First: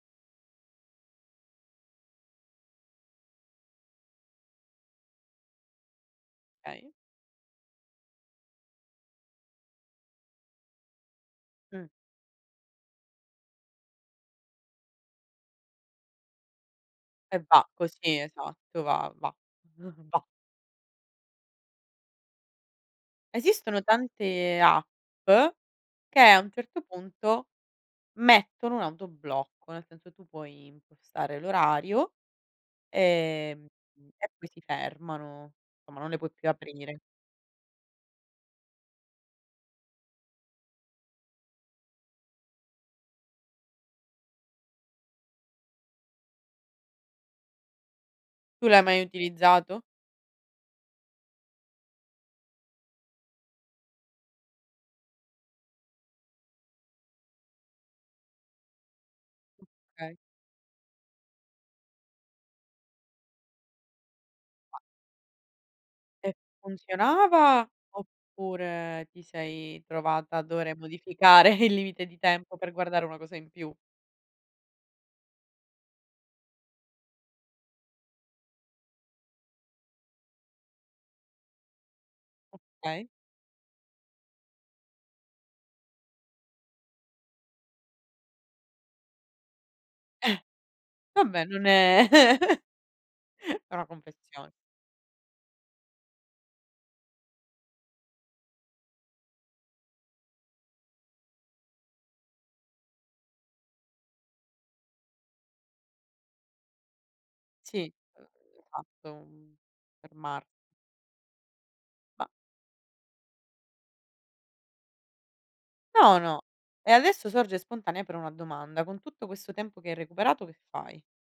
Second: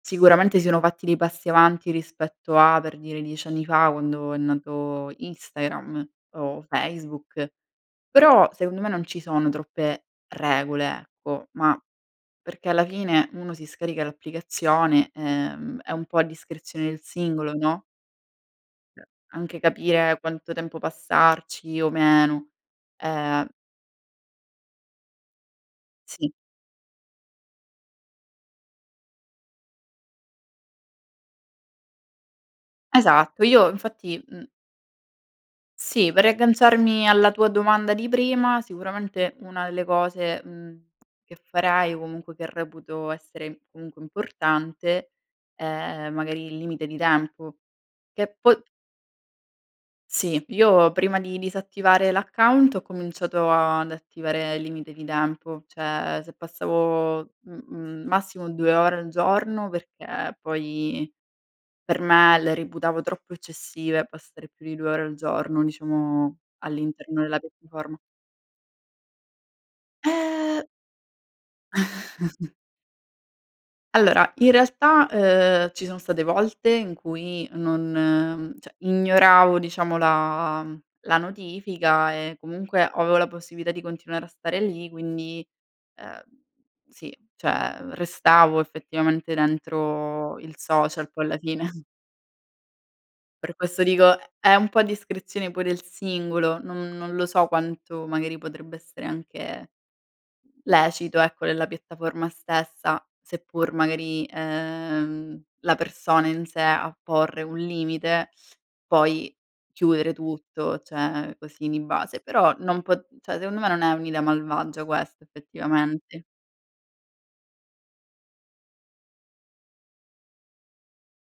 Sicuramente si sono fatti dei passi avanti rispetto a, per dire, 10 anni fa, quando è nato Instagram o Okay. Facebook, però, secondo me non ci sono troppe regole, ecco, ma, Mh. perché alla fine uno si scarica l'applicazione, ehm, è un po' a discrezione del E singolo, va, no? così, esatto, Uhm, va, va. anche capire Va. quanto tempo passarci o meno, ehm Esistono tante App che Sì. a un certo punto mettono un autoblocco, nel senso tu puoi impostare l'orario, Esatto, ehm, io infatti, e mhm poi si fermano, somma non Sì, le per puoi più aprire. riagganciarmi alla tua domanda di prima, sicuramente una delle cose, mhmm, che farai, o comunque che reputo essere, comunque, importante, è magari il limite di tempo. Che poi Tu l'hai mai utilizzato? Sì, io prima di disattivare l'account, ho cominciato ad attivare il limite di tempo. Cioè, se passavo m m massimo 2 ore al giorno, Okay. perché poi, per me le reputavo troppo eccessive, passare più di Ma 2 ore al giorno, E diciamo, all'interno della funzionava, piattaforma. oppure ti sei trovata a Eh dover modificare il limite di tempo, per guardare una cosa in più? Allora in realtà, uhm, ci sono state volte in cui, non cioè ignoravo diciamo la mhmm, la notifica e comunque, Okay. avevo la possibilità di continuare a stare lì, quindi, uhm, sì, cioè restavo effettivamente Eh, dentro il social poi alla vabbè non fine. è Per Era questo una dico, è confessione. è un po' discrezione pure il singolo, non non lo so quanto magari potrebbe essere anche lecito ecco nella piattaforma stessa, seppur magari, uhm, la persona in sé a porre un Sì, uhm, limite, poi [unintelligible] chiudere fermar tutto, cioè così di base. Ma Però non po cioè secondo me, non è un'idea malvagia questa No, effettivamente. no. E adesso sorge spontanea però una domanda, con tutto questo tempo che hai recuperato che fai?